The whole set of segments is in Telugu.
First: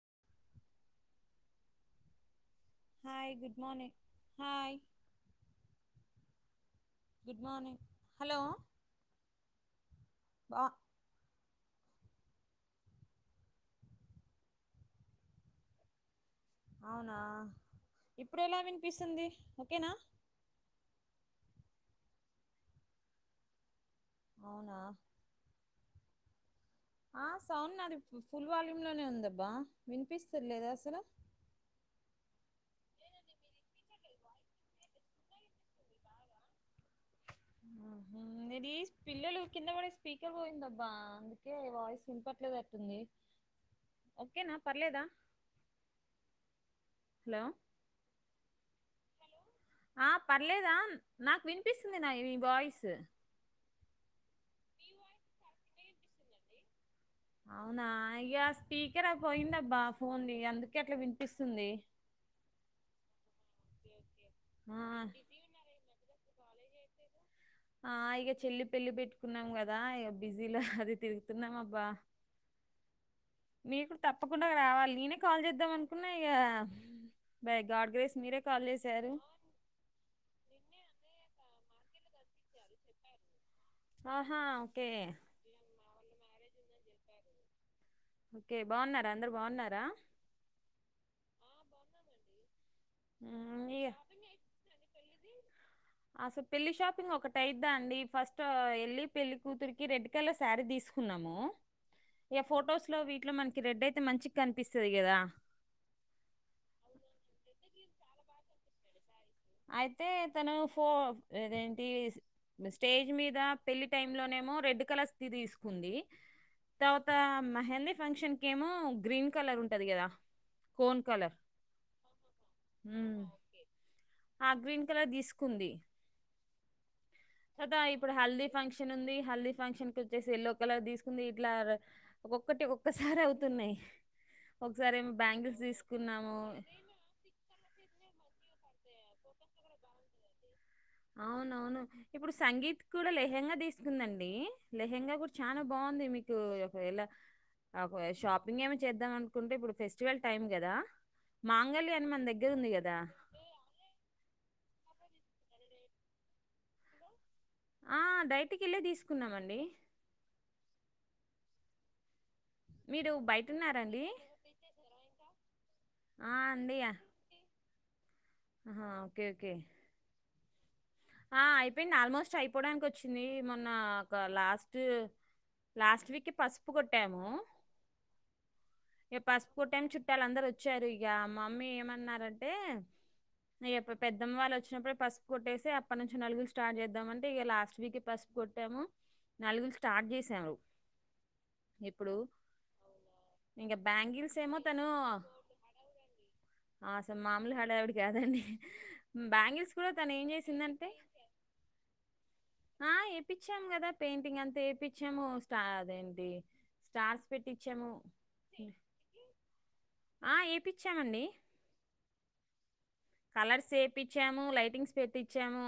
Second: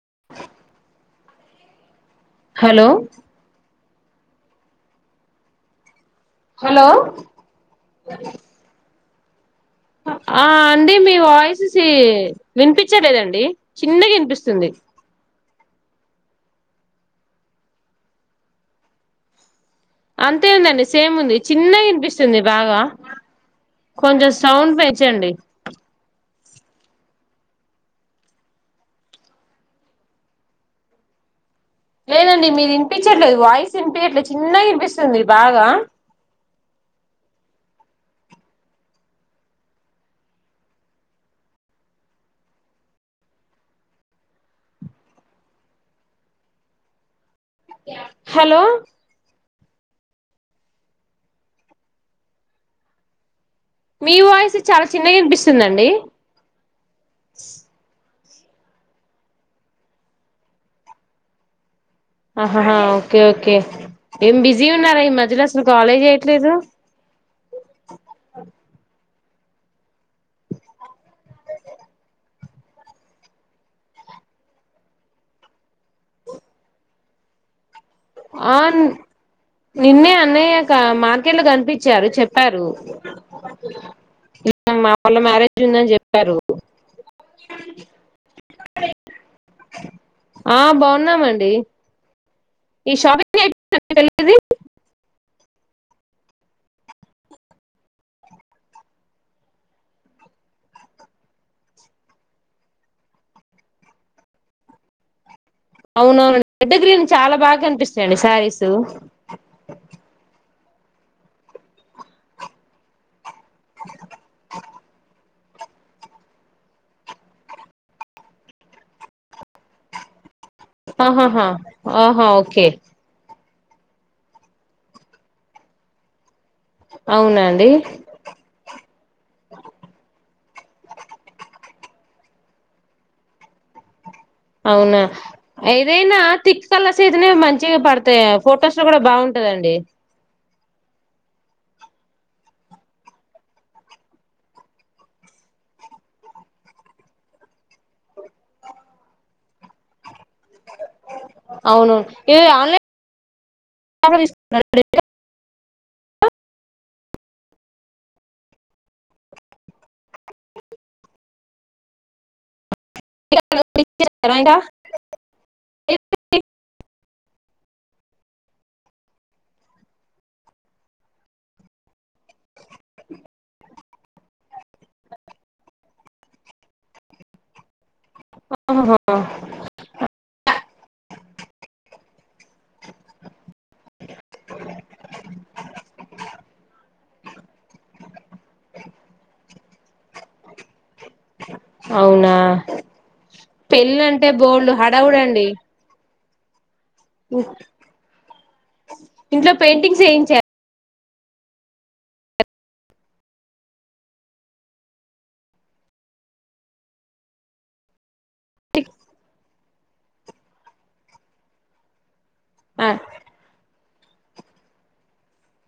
అవే hi good morning hi hello good morning hello అ ఆ బా అండి మీ వాయిసిస్ చీ వినిపించలేదండి చిన్నగా వినిపిస్సుంది. అవునా ఇప్పుడు ఎలా వినిపిస్సుంది ఓకేనా అంతే ఉందండి సేమ్ ఉంది చిన్న ఇనిపిస్సుంది బాగా కొంచం సౌండ్ అవునా పెంచండి ఆ సౌండ్ నాది ఫుల్ వాల్యూమ్ లోనే ఉందబ్బా వినిపిస్తా లేదా అసలు లేదండి మీది వినిపించట్లేదు వాయిస్ వినిపియ్యట్లేదు చిన్నగా వినిపిస్తుంది బాగా అది పిల్లలు కింద పడేసి స్పీకర్ పోయిందబ్బా అందుకే వాయిస్ వినపడలేనట్లుంది ఓకేనా పర్లేదా హలో హలో ఆ పర్లేదా నాకు వినిపిస్తుంది ఉన్నాయి నీ వాయిస్ మీ వాయిస్ చాలా చిన్నగా వినిపిస్తుందండి అయ్యా స్పీకర్ ఆ పోయిందబ్బా ఫోన్ ది అందుకే అట్లా వినిపిస్తుంది ఆహాహా ఓకే ఓకే ఏం బిజీగా ఆ ఉన్నారా ఈ మధ్యలో అసలు కాలే చేయట్ లేదు ఆ ఇక చెల్లి పెళ్లి పెట్టుకున్నాం కదా ఇక బిజీలా హహ్ హ అది తిరుగుతున్నాం అబ్బా నీకు తప్పకుండా రావాలి నేనే కాల్ చేద్దాం అనుకున్నా ఇక బ్యాగ్ ఆ నిన్నే అన్నయ్య ఇక మార్కెట్లో కనిపించ్ ఇచ్చారు చెప్పారు ఆహా ఓకే మా వాళ్ళ మ్యారేజ్ ఉందని చెప్ చెప్పారు ఓకే బాగున్నారా అందరూ బాగున్నారా ఉన్నామండీ ఈ షాపింగ్ [unintelligible] అది ఇగ ఇనోఅడిబుల్ అసలు పెళ్లి షాపింగ్ ఒకటైద్దా అండి ఫస్ట్ ఆ వెళ్లి పెళ్లి కూతురికి రెడ్ కలర్ శ్యారీ తీసుకున్నాము ఎ ఫొటోస్ లో వీటిలో మనకి రెడ్ అయితే మంచిగా కనిపిస్తాది కదా అవునవునండి రెడ్ గ్రీన్ చాలా బాగా కనిపిస్తాయండీ శారీస్ ఏదేంటి స్టేజ్ మీద్ ఇంకా పెళ్లి టైమ్ లోనేమో రెడ్ కలర్ శ్యా ఇది తీసుకుంది తర్వాతా మెహందీ ఫంక్షన్ కేమో గ్రీన్ కలర్ ఉంటది గదా ఆహాహా ఆహా ఒకే ఆ గ్రీన్ కలర్ తీసుకుందీ అవునా అండి కదా ఇప్పుడు హల్దీ ఫంక్షన్ ఉంది హల్దీ ఫంక్షన్ కుచ్చేసెల్లో ప్ ఇక్కలా తీసుకుంది ఇట్లా ఆర్ ఒక్కటి ఒక్కసారవుతున్న యి అవునా ఏదైనా తిక్ కలర్స్ ఐతనే మంచిగా పడతయ్ ఫొటోస్ లో గుడా బాగుంటదండీ అవును అవును ఇప్పుడు సంగీత్ కూడా లెహెంగా తీసుకుందండీ లెహెంగా కూడా చానా బాగుంది మీకూ ఒకవేళ షాపింగ్ ఏమి చేద్దాం అనుకుంటే ఇప్పుడు ఫెస్టివల్ టైమ్ గదా అవును మాంగళ్యాన్ మన ఇది దగ్గర ఉంది గదా ప్రే ఎ ఆ బయటికెళ్ళే తీసుకున్నామండీ మీరు బయటన్నారా అండి తీసుకున్నారా ఇంకా ఆ అండీ యా హా ఒకే ఒకే ఆ అయిపోయింది ఆల్మోస్ట్ అయిపోవడానికొచ్చింది మొన్నా ఒక లాస్ట్ లాస్ట్ వీక్కి పసుపు కొట్టామూ ఆహాహా ఇగ పసుపు కొట్టాము చుట్టాలందరు వచ్చారు ఇగా మమ్మీ ఏమన్నారం టే ఇగ పె పెద్దమ్మ వాళ్ళు వచ్చినప్పుడు పసుపు కొట్టేసా నలుగురు స్టార్ట్ చేద్దామంటే ఇగ లాస్ట్ వీకే పసుపు కొట్టామూ నలుగురు స్టార్ట్ చేసారు అవునా ఇంక పెళ్ళంటే బ్యాంగిల్స్ ఏమో బోల్డ్ హడవుడండీ ఆస మామూలుగా హడావిడి కాదండీ ఇంట్లో బ్యాంగిల్స్ కూడా పెయింటింగ్స్ తను ఏం వేయించారా చేసిందన్ ఆ ఎపిచ్చాము గదా పెయింటింగ్ అంతా ఎపిచ్చాము స్టార్స్ అదండి స్టార్స్ పెట్టిచ్చాము కొత్త ఇళ్ల అండి అది ఆ ఏపిచ్చామండీ ఆ కలర్స్ ఏపిచ్చామూ లైటింగ్స్ పెట్టించామూ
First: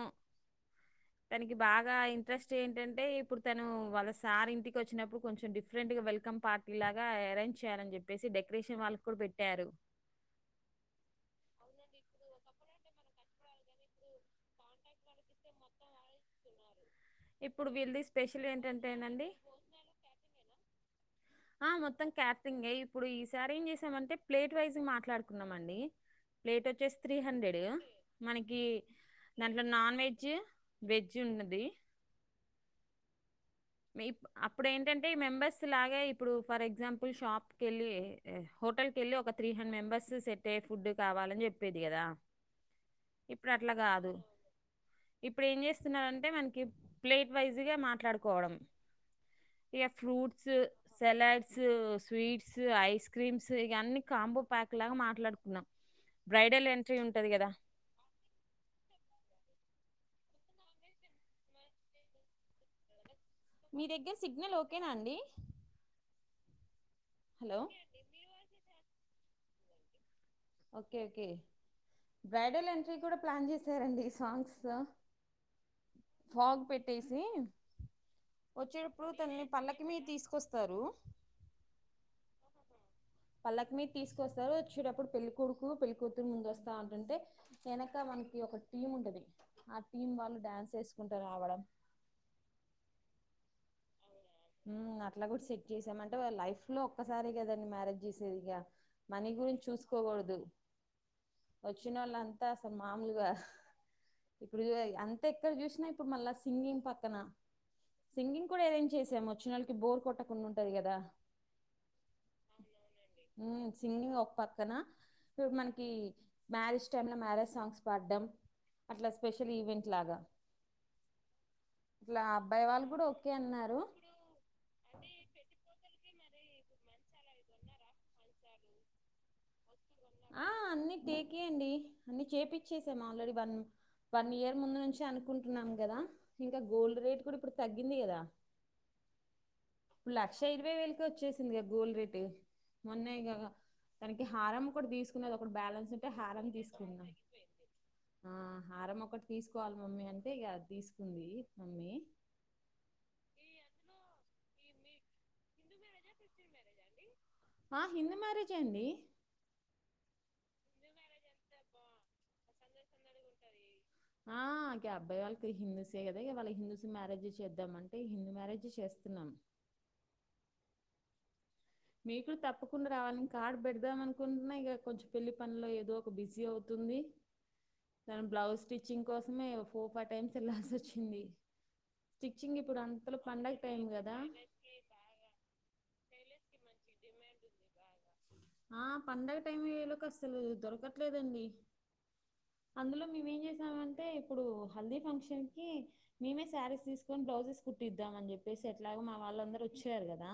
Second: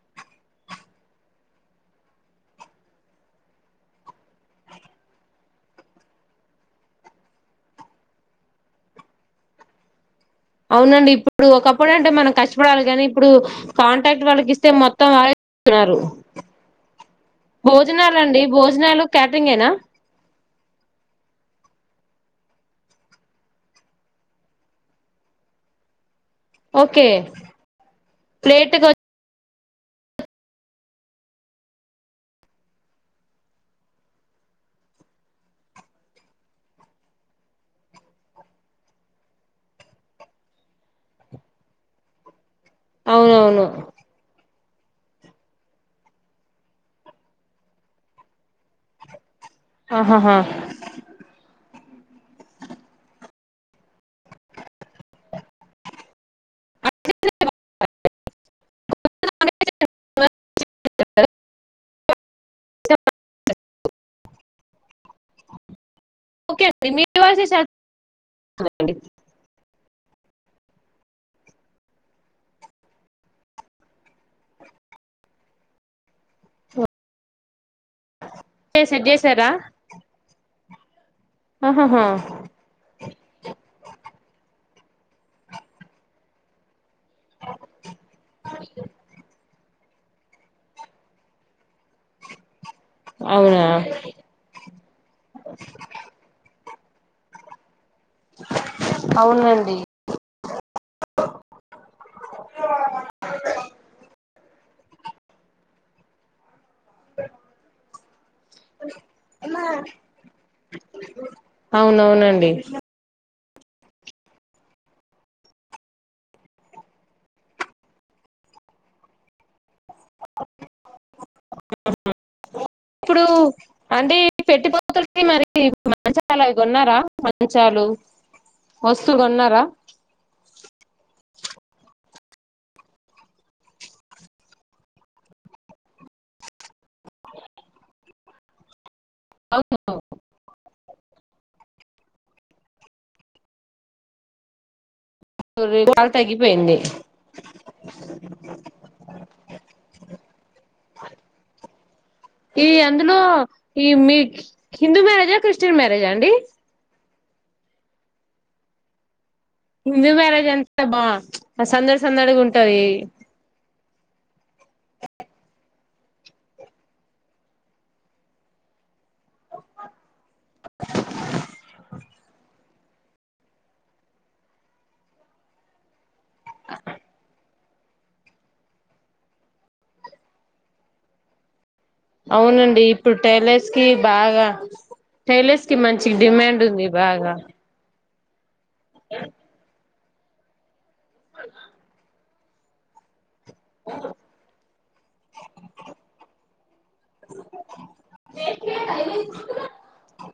తనకి బాగా ఇంట్రెస్ట్ ఏంటంటే ఇప్పుడు తను వాళ్ళ సార్ ఇంటికి వచ్చినప్పుడు కొంచెం డిఫరెంట్ గా వెల్కమ్ పార్టీ లాగా అరేంజ్ చేయాలని చెప్పేసి డెకరేషన్ వాళ్ళకు కూడా పెట్టారూ అవునండి ఇప్పుడు ఒకప్పుడు అంటే మనం కష్టపడాలి కానీ ఇప్పుడు కాంటాక్ట్ వాళ్ళకి ఇస్తే మొత్తం వాళ్ళే చేస్తున్నారు ఇప్పుడు వీళ్ళది భోజనాలండీ స్పెషల్ భోజనాలు ఏంటంటేనండి క్యాటరింగేనా ఆ! మొత్తం క్యాటరింగే ఇప్పుడు ఈ సారి ఏం చేసామంటే ప్లేట్ వైజ్ గా మాట్లాడుకున్నామండీ ప్లేట్ వచ్చేసి ఓకే త్రీ హండ్రెడ్ మనకీ ప్లేట్ కి దాంట్లో నాన్ వెజ్జు వెజ్జు ఉన్నది అప్పుడ ఏంటంటే మెంబెర్స్ లాగే ఇప్పుడు ఫర్ ఎగ్జాంపుల్ షాప్ కెళ్ళీ హోటల్ కెళ్ళీ ఒక త్రీ హండ్రెడ్ మెంబెర్స్ సెట్ అయ్యే ఫుడ్ కావాలని చెప్పెది కదా ఇప్పుడు అవునవును అట్లా కాదు ఇప్పుడు ఏం చేస్తున్నారంటే మనకి ప్లేట్ వైజ్ గా మాట్లాడుకోవడం ఇగ ఆహాహా fruits salads sweets ice creams ఇవన్నీ కాంబో ప్యాక్ లాగా మాట్లాడుకున్నాం బ్రైడల్ ఎంట్రీ ఉంటది కదా మీ దగ్గర సిగ్నల్ ఓకేనా అండి ఓకే అండి మీ వాయిసే hello [inaudible] okay okay bridal entry కూడా ప్లాన్ చేశారండి సాంగ్స్ తో ఫాగ్ పెట్టేసి సెట్ వచ్చేటప్పుడు తనని చేసారా పల్లకి మీద తీసుకొస్ వత్తారు ఆహాహా పల్లకి మీద తీసుకొస్తారు వచ్చేటప్పుడు పెళ్ళికొడుకు పెళ్ళికూతురు ముందు వస్తా అంటంటే వెనక మనకి ఒక టీమ్ ఉంటుంది ఆ టీం వాళ్ళు డ్యాన్స్ వేసుకుంటూ రావడం అవునా ఉమ్ అట్లా కూడా చెస్ చేసామంటే లైఫ్ లో ఒక్కసారే కదా అండి మ్యారేజ్ చేసిది ఇగ మనీ గురించి అవునండి చూసుకోకూడదు వొచ్చినొల్లంతా అసలు మామలుగా ఇప్పుడు చూడై అంత ఎక్కడ చూసినా ఇప్పుడు మళ్ళా సింగింగ్ పక్కన సింగింగ్ కూడా అరేంజ్ చేసాము వచ్చిన వాళ్లకి బోర్ కొట్ట కుండ ఉంటది కదా అవునవునండి సింగింగ్ ఒక పక్కన ఇటు మనకి మ్యారేజ్ టైమ్ లో మ్యారేజ్ సాంగ్స్ పాడ్డం అట్లా స్పెషల్ ఈవెంట్ ఇట్లాగా ఇట్లా అబ్బాయి వాళ్ళు కూడా ఒకే అన్నారు అండి పెట్టిపోతలకి మరి మంచి చాలు అవి గోన్నారా మంచాలు వస్తువు గోన్నారా ఆ అన్ని టేకే అండి అన్ని చేపిచ్చేసాం ఆల్రెడీ వన్ వన్ ఇయర్ ముందు నుంచే అనుకుంటున్నాం గదా ఇంకా గోల్డ్ రేట్ కూడా ఇప్పుడు తగ్గింది గదా అవును లక్ష ఇరవై వేలు కు వచ్చేసింది గా గోల్డ్ రెట్ మొన్నేగద దానికి హారం అప్పుడు తీసు కునేది ఒకటి బ్యాలెన్స్ రేట్ ఉంటే చాలా హారం తగ్గిపోయింది తీసుకున్న ఆ హారం ఒకటి తీసుకోవాలి మమ్మీ అంటే ఇగ అది తీసుకుంది మమ్మీ ఈ అందులో ఈ మీ హిందూ మ్యారేజా క్రిస్టియన్ మ్యారేజా అండి ఆ హిందు మ్యారేజ్ అండి హిందూ మ్యారేజ్ అంతా బా సందడి సందడిగా ఉంటంది ఆకే అబ్బాయి వాళ్ళకి హిందూసే కదా ఇగ వాళ్ళకి హిందూస్ మ్యారేజ్ చేద్దాం అంటే హిందూ మ్యారేజ్ చేస్తున్నాం మీకు తప్పకుండా రావాలి అని కార్డ్ పెడదాం అనుకుంటున్నా ఇక కొంచెం పెళ్ళి పనిలో ఏదో ఒక బిజీ అవుతుంది దను బ్లౌజ్ స్టిచ్చింగ్ కోసమే ఫోర్ ఫైవ్ టైమ్స్ వెళ్ళాల్సి వచ్చింది స్టిచ్చింగ్ అవునండి ఇప్పుడు అంతలో పండగ టైలర్స్ టైం కి కదా బాగా టైలర్స్ కి మం చి డిమాండ్ ఉంది బాగా ఆ పండగ టైమ్ ఎలో అస్సలు దొరక్ ట్లేదండి అందులో మేమేం చేస సామంటే ఇప్పుడు హల్దీ ఫంక్షన్ కి మేమే శారీస్ తీసుకొని బ్లౌజెస్ కుట్టిద్దాం అని చెప్పేసి ఎట్లాగో మా వాళ్ళందరు వచ్చారు కదా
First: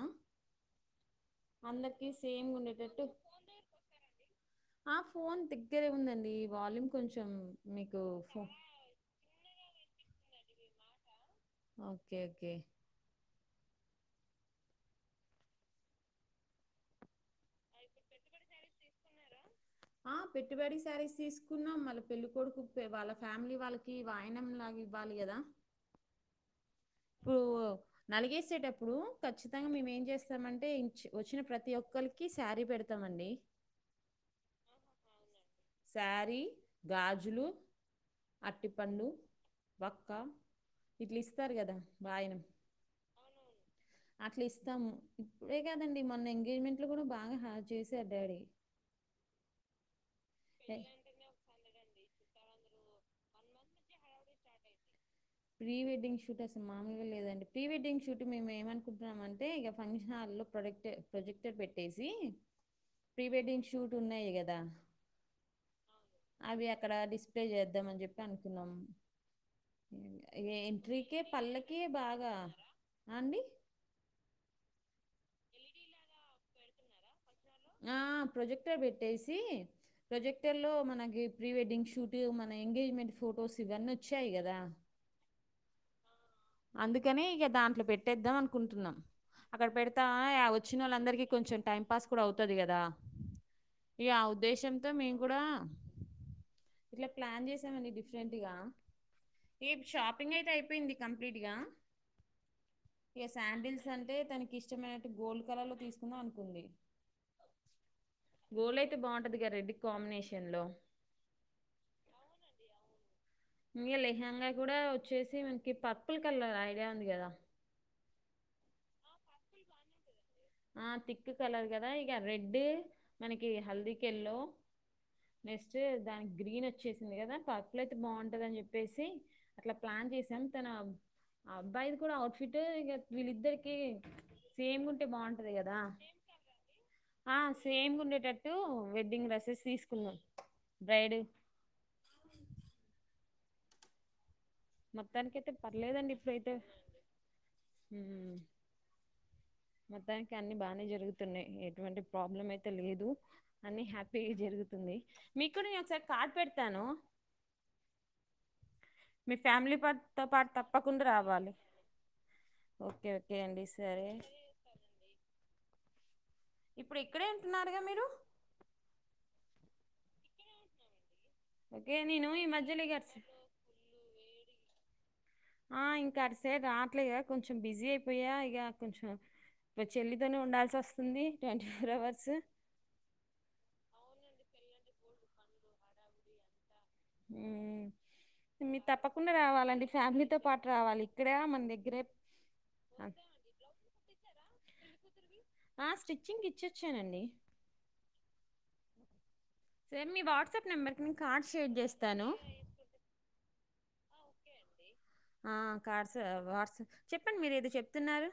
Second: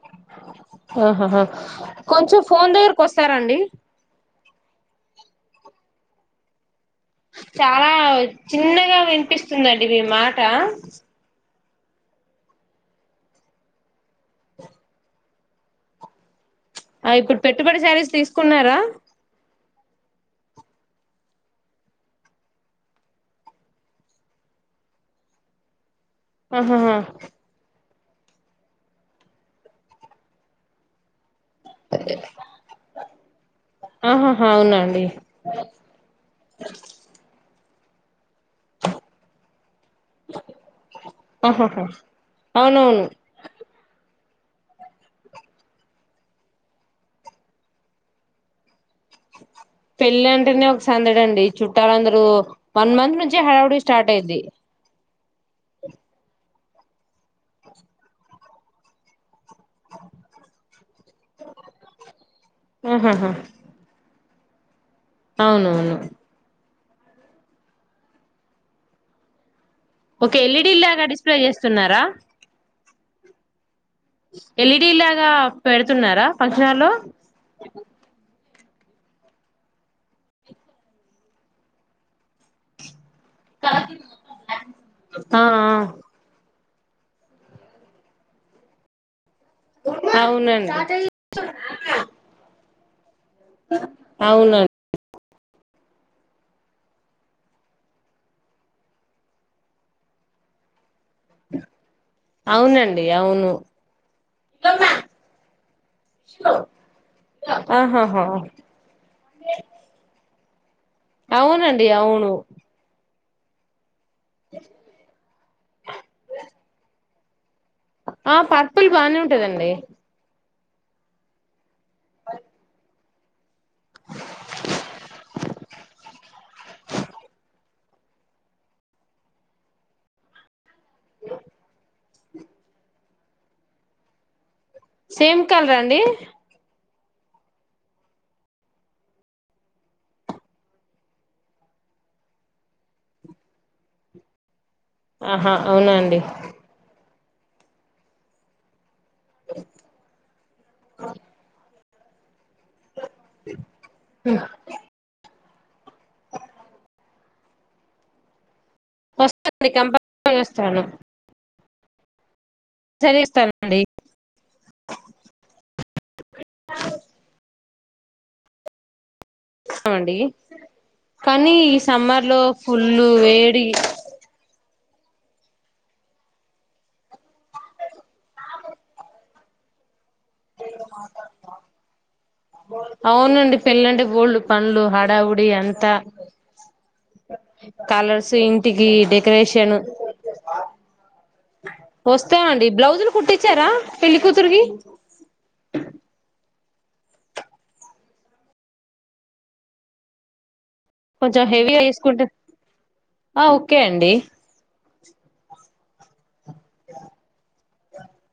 అందరికి సేమ్ గుండేటట్టు కొస్తారండి ఆ ఫోన్ దగ్గరే ఉందండి వాల్యూమ్ కొంచెం చాలా మీకు ఫో చిన్నగా వినిపిస్తుందం డి మీ మాట ఓకే ఓకే ఆ ఇప్పుడు పెట్టుబడి శారీస్ తీసుకున్నారా ఆ పెట్టుబడి శారీస్ తీసుకున్నాం మళ్ళ పెళ్ళికొడుకు వాళ్ళ ఫ్యామిలీ వాళ్ళకి వాయనం లాగా ఇవ్వాలి కదా ఆహాహా ఇప్పుడు నలిగేసేటప్పుడు ఖచ్చితంగా మేము ఏం చేస్తామంటే ఇంచ్ వచ్చిన ప్రతి ఒక్కలికి శారీ పెడతామండి ఆహాహా అవునా అండి శారీ గాజులు అట్టిపండు వక్క ఇట్లు ఇస్తారు కదా ఆహాహా వాయనం అవునవును అట్లా ఇస్తాము ఇప్పుడే కాదండి మొన్న ఎంగేజ్మెంట్ లో కూడా బాగా హా చేశారు డాడీ పెళ్లి అంటేనే ఒక సందడి అండి చుట్టాలంద రు వన్ మంత్ నుంచి హడావుడి స్టార్ట్ అయ్యిది ప్రివెడ్డింగ్ షూట్ అస్ మామూగా లేదండీ ప్రీ వెడ్డింగ్ షూట్ మేము ఏమనుకుంటన్నామం టె ఇగ ఫంక్షన్ హాళ్ళో ప్రొడెక్ట్ ప్రొజెక్టర్ పెట్టేసి ప్రీ ఆహాహా వెడ్డింగ్ షూట్ ఉన్నాయి గ ద అవునవును అక్కడ డిస్ప్లే చేద్దాం అని చెప్పి అనుకున్నాము ఒక ఎల్ఈడి లాగా డిస్ప్లే చేస్తున్నారా బాగా అండి ఎల్ఈడి లాగా పెడుతున్నారా ఫంక్షన్ హాళ్ళో ఆ ప్రొజెక్టర్ పెట్టేసి ప్రొజెక్టర్ లో మనకి ప్రీ వెడ్డింగ్ షూటు మన ఎంగేజ్మెంట్ ఫ్ ఫోటోస్ ఇవన్నీ వచ్చాయి కదా ఆ ఆ అందుకేనే ఇంక దాంట్లో పెట్టేద్దాం అనుకుంటున్నా అక్కడ పెడతా యా అవునండి వచ్చినోళ్లందరికీ కొంచెం టైం పాస్ కూడా అవుతది కదా ఇగ ఆ అవునండి ఉద్దేశంతో మేం కూడ ఇట్లా ప్లాన్ చేసామండి డిఫరెంట్గా ఏ షాపింగ్ అయితే అయిపోయింది కంప్లీట్ గా అవునండి అవును సండీల్స్ అంటే తన ఇష్టటు గోల్డ్ కలర్ లో తీసుకుందామనినుకుంది ఆహాహా గోల్డ్ అయితే బాగుంటది రెడ్ కాంబినేషన్ కిచన్లో అవునండి అవును ఇంగ లే [unintelligible] కూడ వచ్చే ఈ పర్పుల్ కలర్ ఐడియా ఉంది కదా ఆ పర్పుల్ బానే ఉంటదండి ఆ తిక్ కలర్ కదా ఇగ రెడ్ మనకి హల్దీకెల్లో నెక్స్ట్ దానికి గ్రీన్ వచ్చేసింది కదా పర్పుల్ అయితే బాగుంటుందని అని చెప్పేసి అట్లా ప్లాన్ చేసాం నా ఆ అబ్బాయిలు కూడ ఔట్ ఫిట్ వీళ్ళిద్దరిక సేమ్ ఉంటే బాగున్ కలరా అండి ఆ సేమ్ ఉండేటట్టు వెడ్డింగ్ డ్రెస్సెస్ తీసుకున్నాం బ్రైడ్ ఇ మొత్తానినికి అయితే ఆహా పర్లేదండి అవునండి ఇప్పుడైతే హ మొత్తానికి అన్ని బానే జరుగుతున్నాయి ఎ ఇటువంటి ప్రాబ్లమ్ అయి తె లేదు అన్ని హ్యాపీ జరుగుతుంది మీకుడ కాట్ పెడతాను మీ వస్తానండి ఫ్యామిలీ పాతో కంపల్సరీ పాటు వస్తాను తప్పకుండా రావాలి ఓకే సరే ఓకే అండి ఇస్తానండి సరే ఇప్పుడు ఇక్కడే ఉంటున్నారుగా మీరు ఇష్టం అండి కానీ ఈ ఓకే సమ్మర్ నేను లో ఈ మధ్యలో ఇక అటు ఫుల్లు సై- వేడి ఆ ఇంకా అట్ సేడ్ రాట్లే కదా కొంచెం బిజీ అయిపోయా ఇక కొంచెం చెల్లితోనే ఉండాల్సి వస్తుంది ట్వంటీ ఫోర్ అవర్స్ పండ్లు హడావుడి అంత మీ తప్పకుండా డెకరేషన్ రావాలండి ఫ్యామిలీతో పాటు రావాలి ఇక్కడే మన దగ్గరే వస్తానండి బ్లౌజులు కుట్టించారా పెళ్లికతురికి థ్యాంయూ ఆ స్టిచ్చింగ్ ఇచ్చొచ్చానండి స మీ వాట్సప్ కొంచెం హెవీగా వేసుకుంటే ఓకే అండి ఆ కార్డ్స్ వాట్సప్ చెప్పండి మీరు ఏది చె చెప్తున్నారు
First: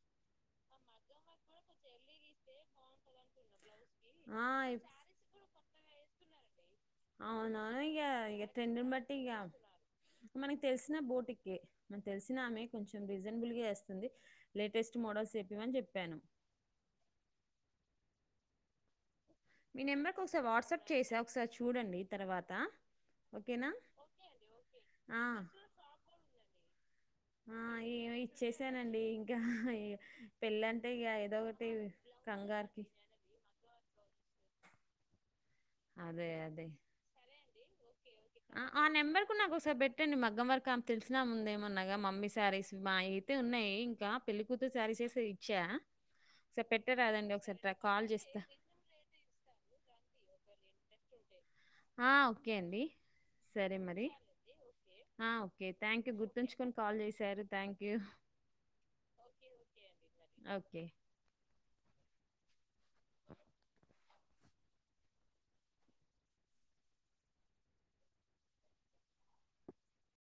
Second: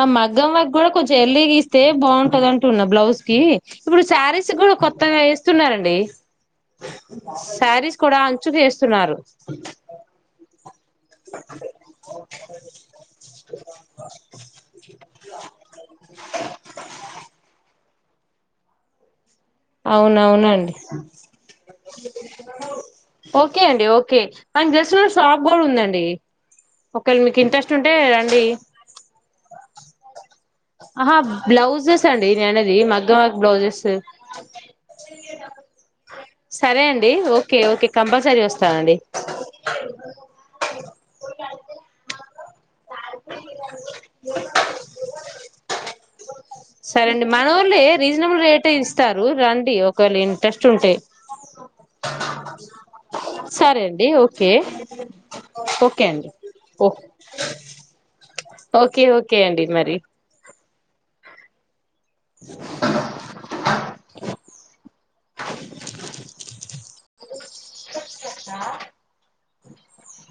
ఆ మగ్గం వకు కూడా కొంచెం ఎల్లీ గస్తే బాగుంటది అంటున్న బ్లౌజ్ కి ఇప్పుడు ఆ శారీస్ కూడా ఇప్ కొత్తగా వేస్తున్నారండి ప్లేస్ అవునవును ఇక ఇక ట్రెండ్ని బట్టి వేస్తున్నారు ఇక మనకి తెలిసిన బోటికి మన తెలిసిన ఆమె కొంచెం రీజనబుల్గా వస్తుంది లేటెస్ట్ మోడల్స్ చెప్పిమని చెప్పాను మీ నెంబర్కి ఒకసారి అవునవునండి వాట్సాప్ చేసా ఒకసారి చూడండి తర్వాత ఓకే ఓకేనా అండి ఓకే మన జస్ట్ ఆ షాప్ కూడా ఉందండి ఒకవేళ మీకు ఆ ఇంట్రెస్ట్ ఉంటే ఏమో రాండి ఇచ్చేసానండి ఇంకా పెళ్ళంటే ఇక ఏదో ఒకటి కంగారుకి ఒకే అదే [inaudible] అదే సరే అండి ఓ ఒకే ఓకే కంపల్సరీ ఆ ఆ వస్తానండి నెంబర్ కు నాకు ఒకసారి పెట్టండి మగ్గం వర్క్ ఆమె తెలిసినా ఆమె ఉందేమన్నాగా మమ్మీ శారీస్ మావి అయితే ఉన్నాయి ఇంకా పెళ్ళికూతురు శారీస్ అయితే ఇచ్చా ఒక సారి పెట్టా సరే రాదండి ఒకసారి కాల్ చేస్తా ఒకరోజు రండి ఒకవేళ ఎంత వచ్చుంటాయి ఆ ఓకే అండి సరే మరి అండి ఓకే ఆ ఓకే థ్యాంక్ యూ గుర్తుంచుకని ఓ కాల్ చేశారు థ్యాంక్ యూ ఓకే ఓకే అండి మరి ఓకే [inaudible] చెప్తా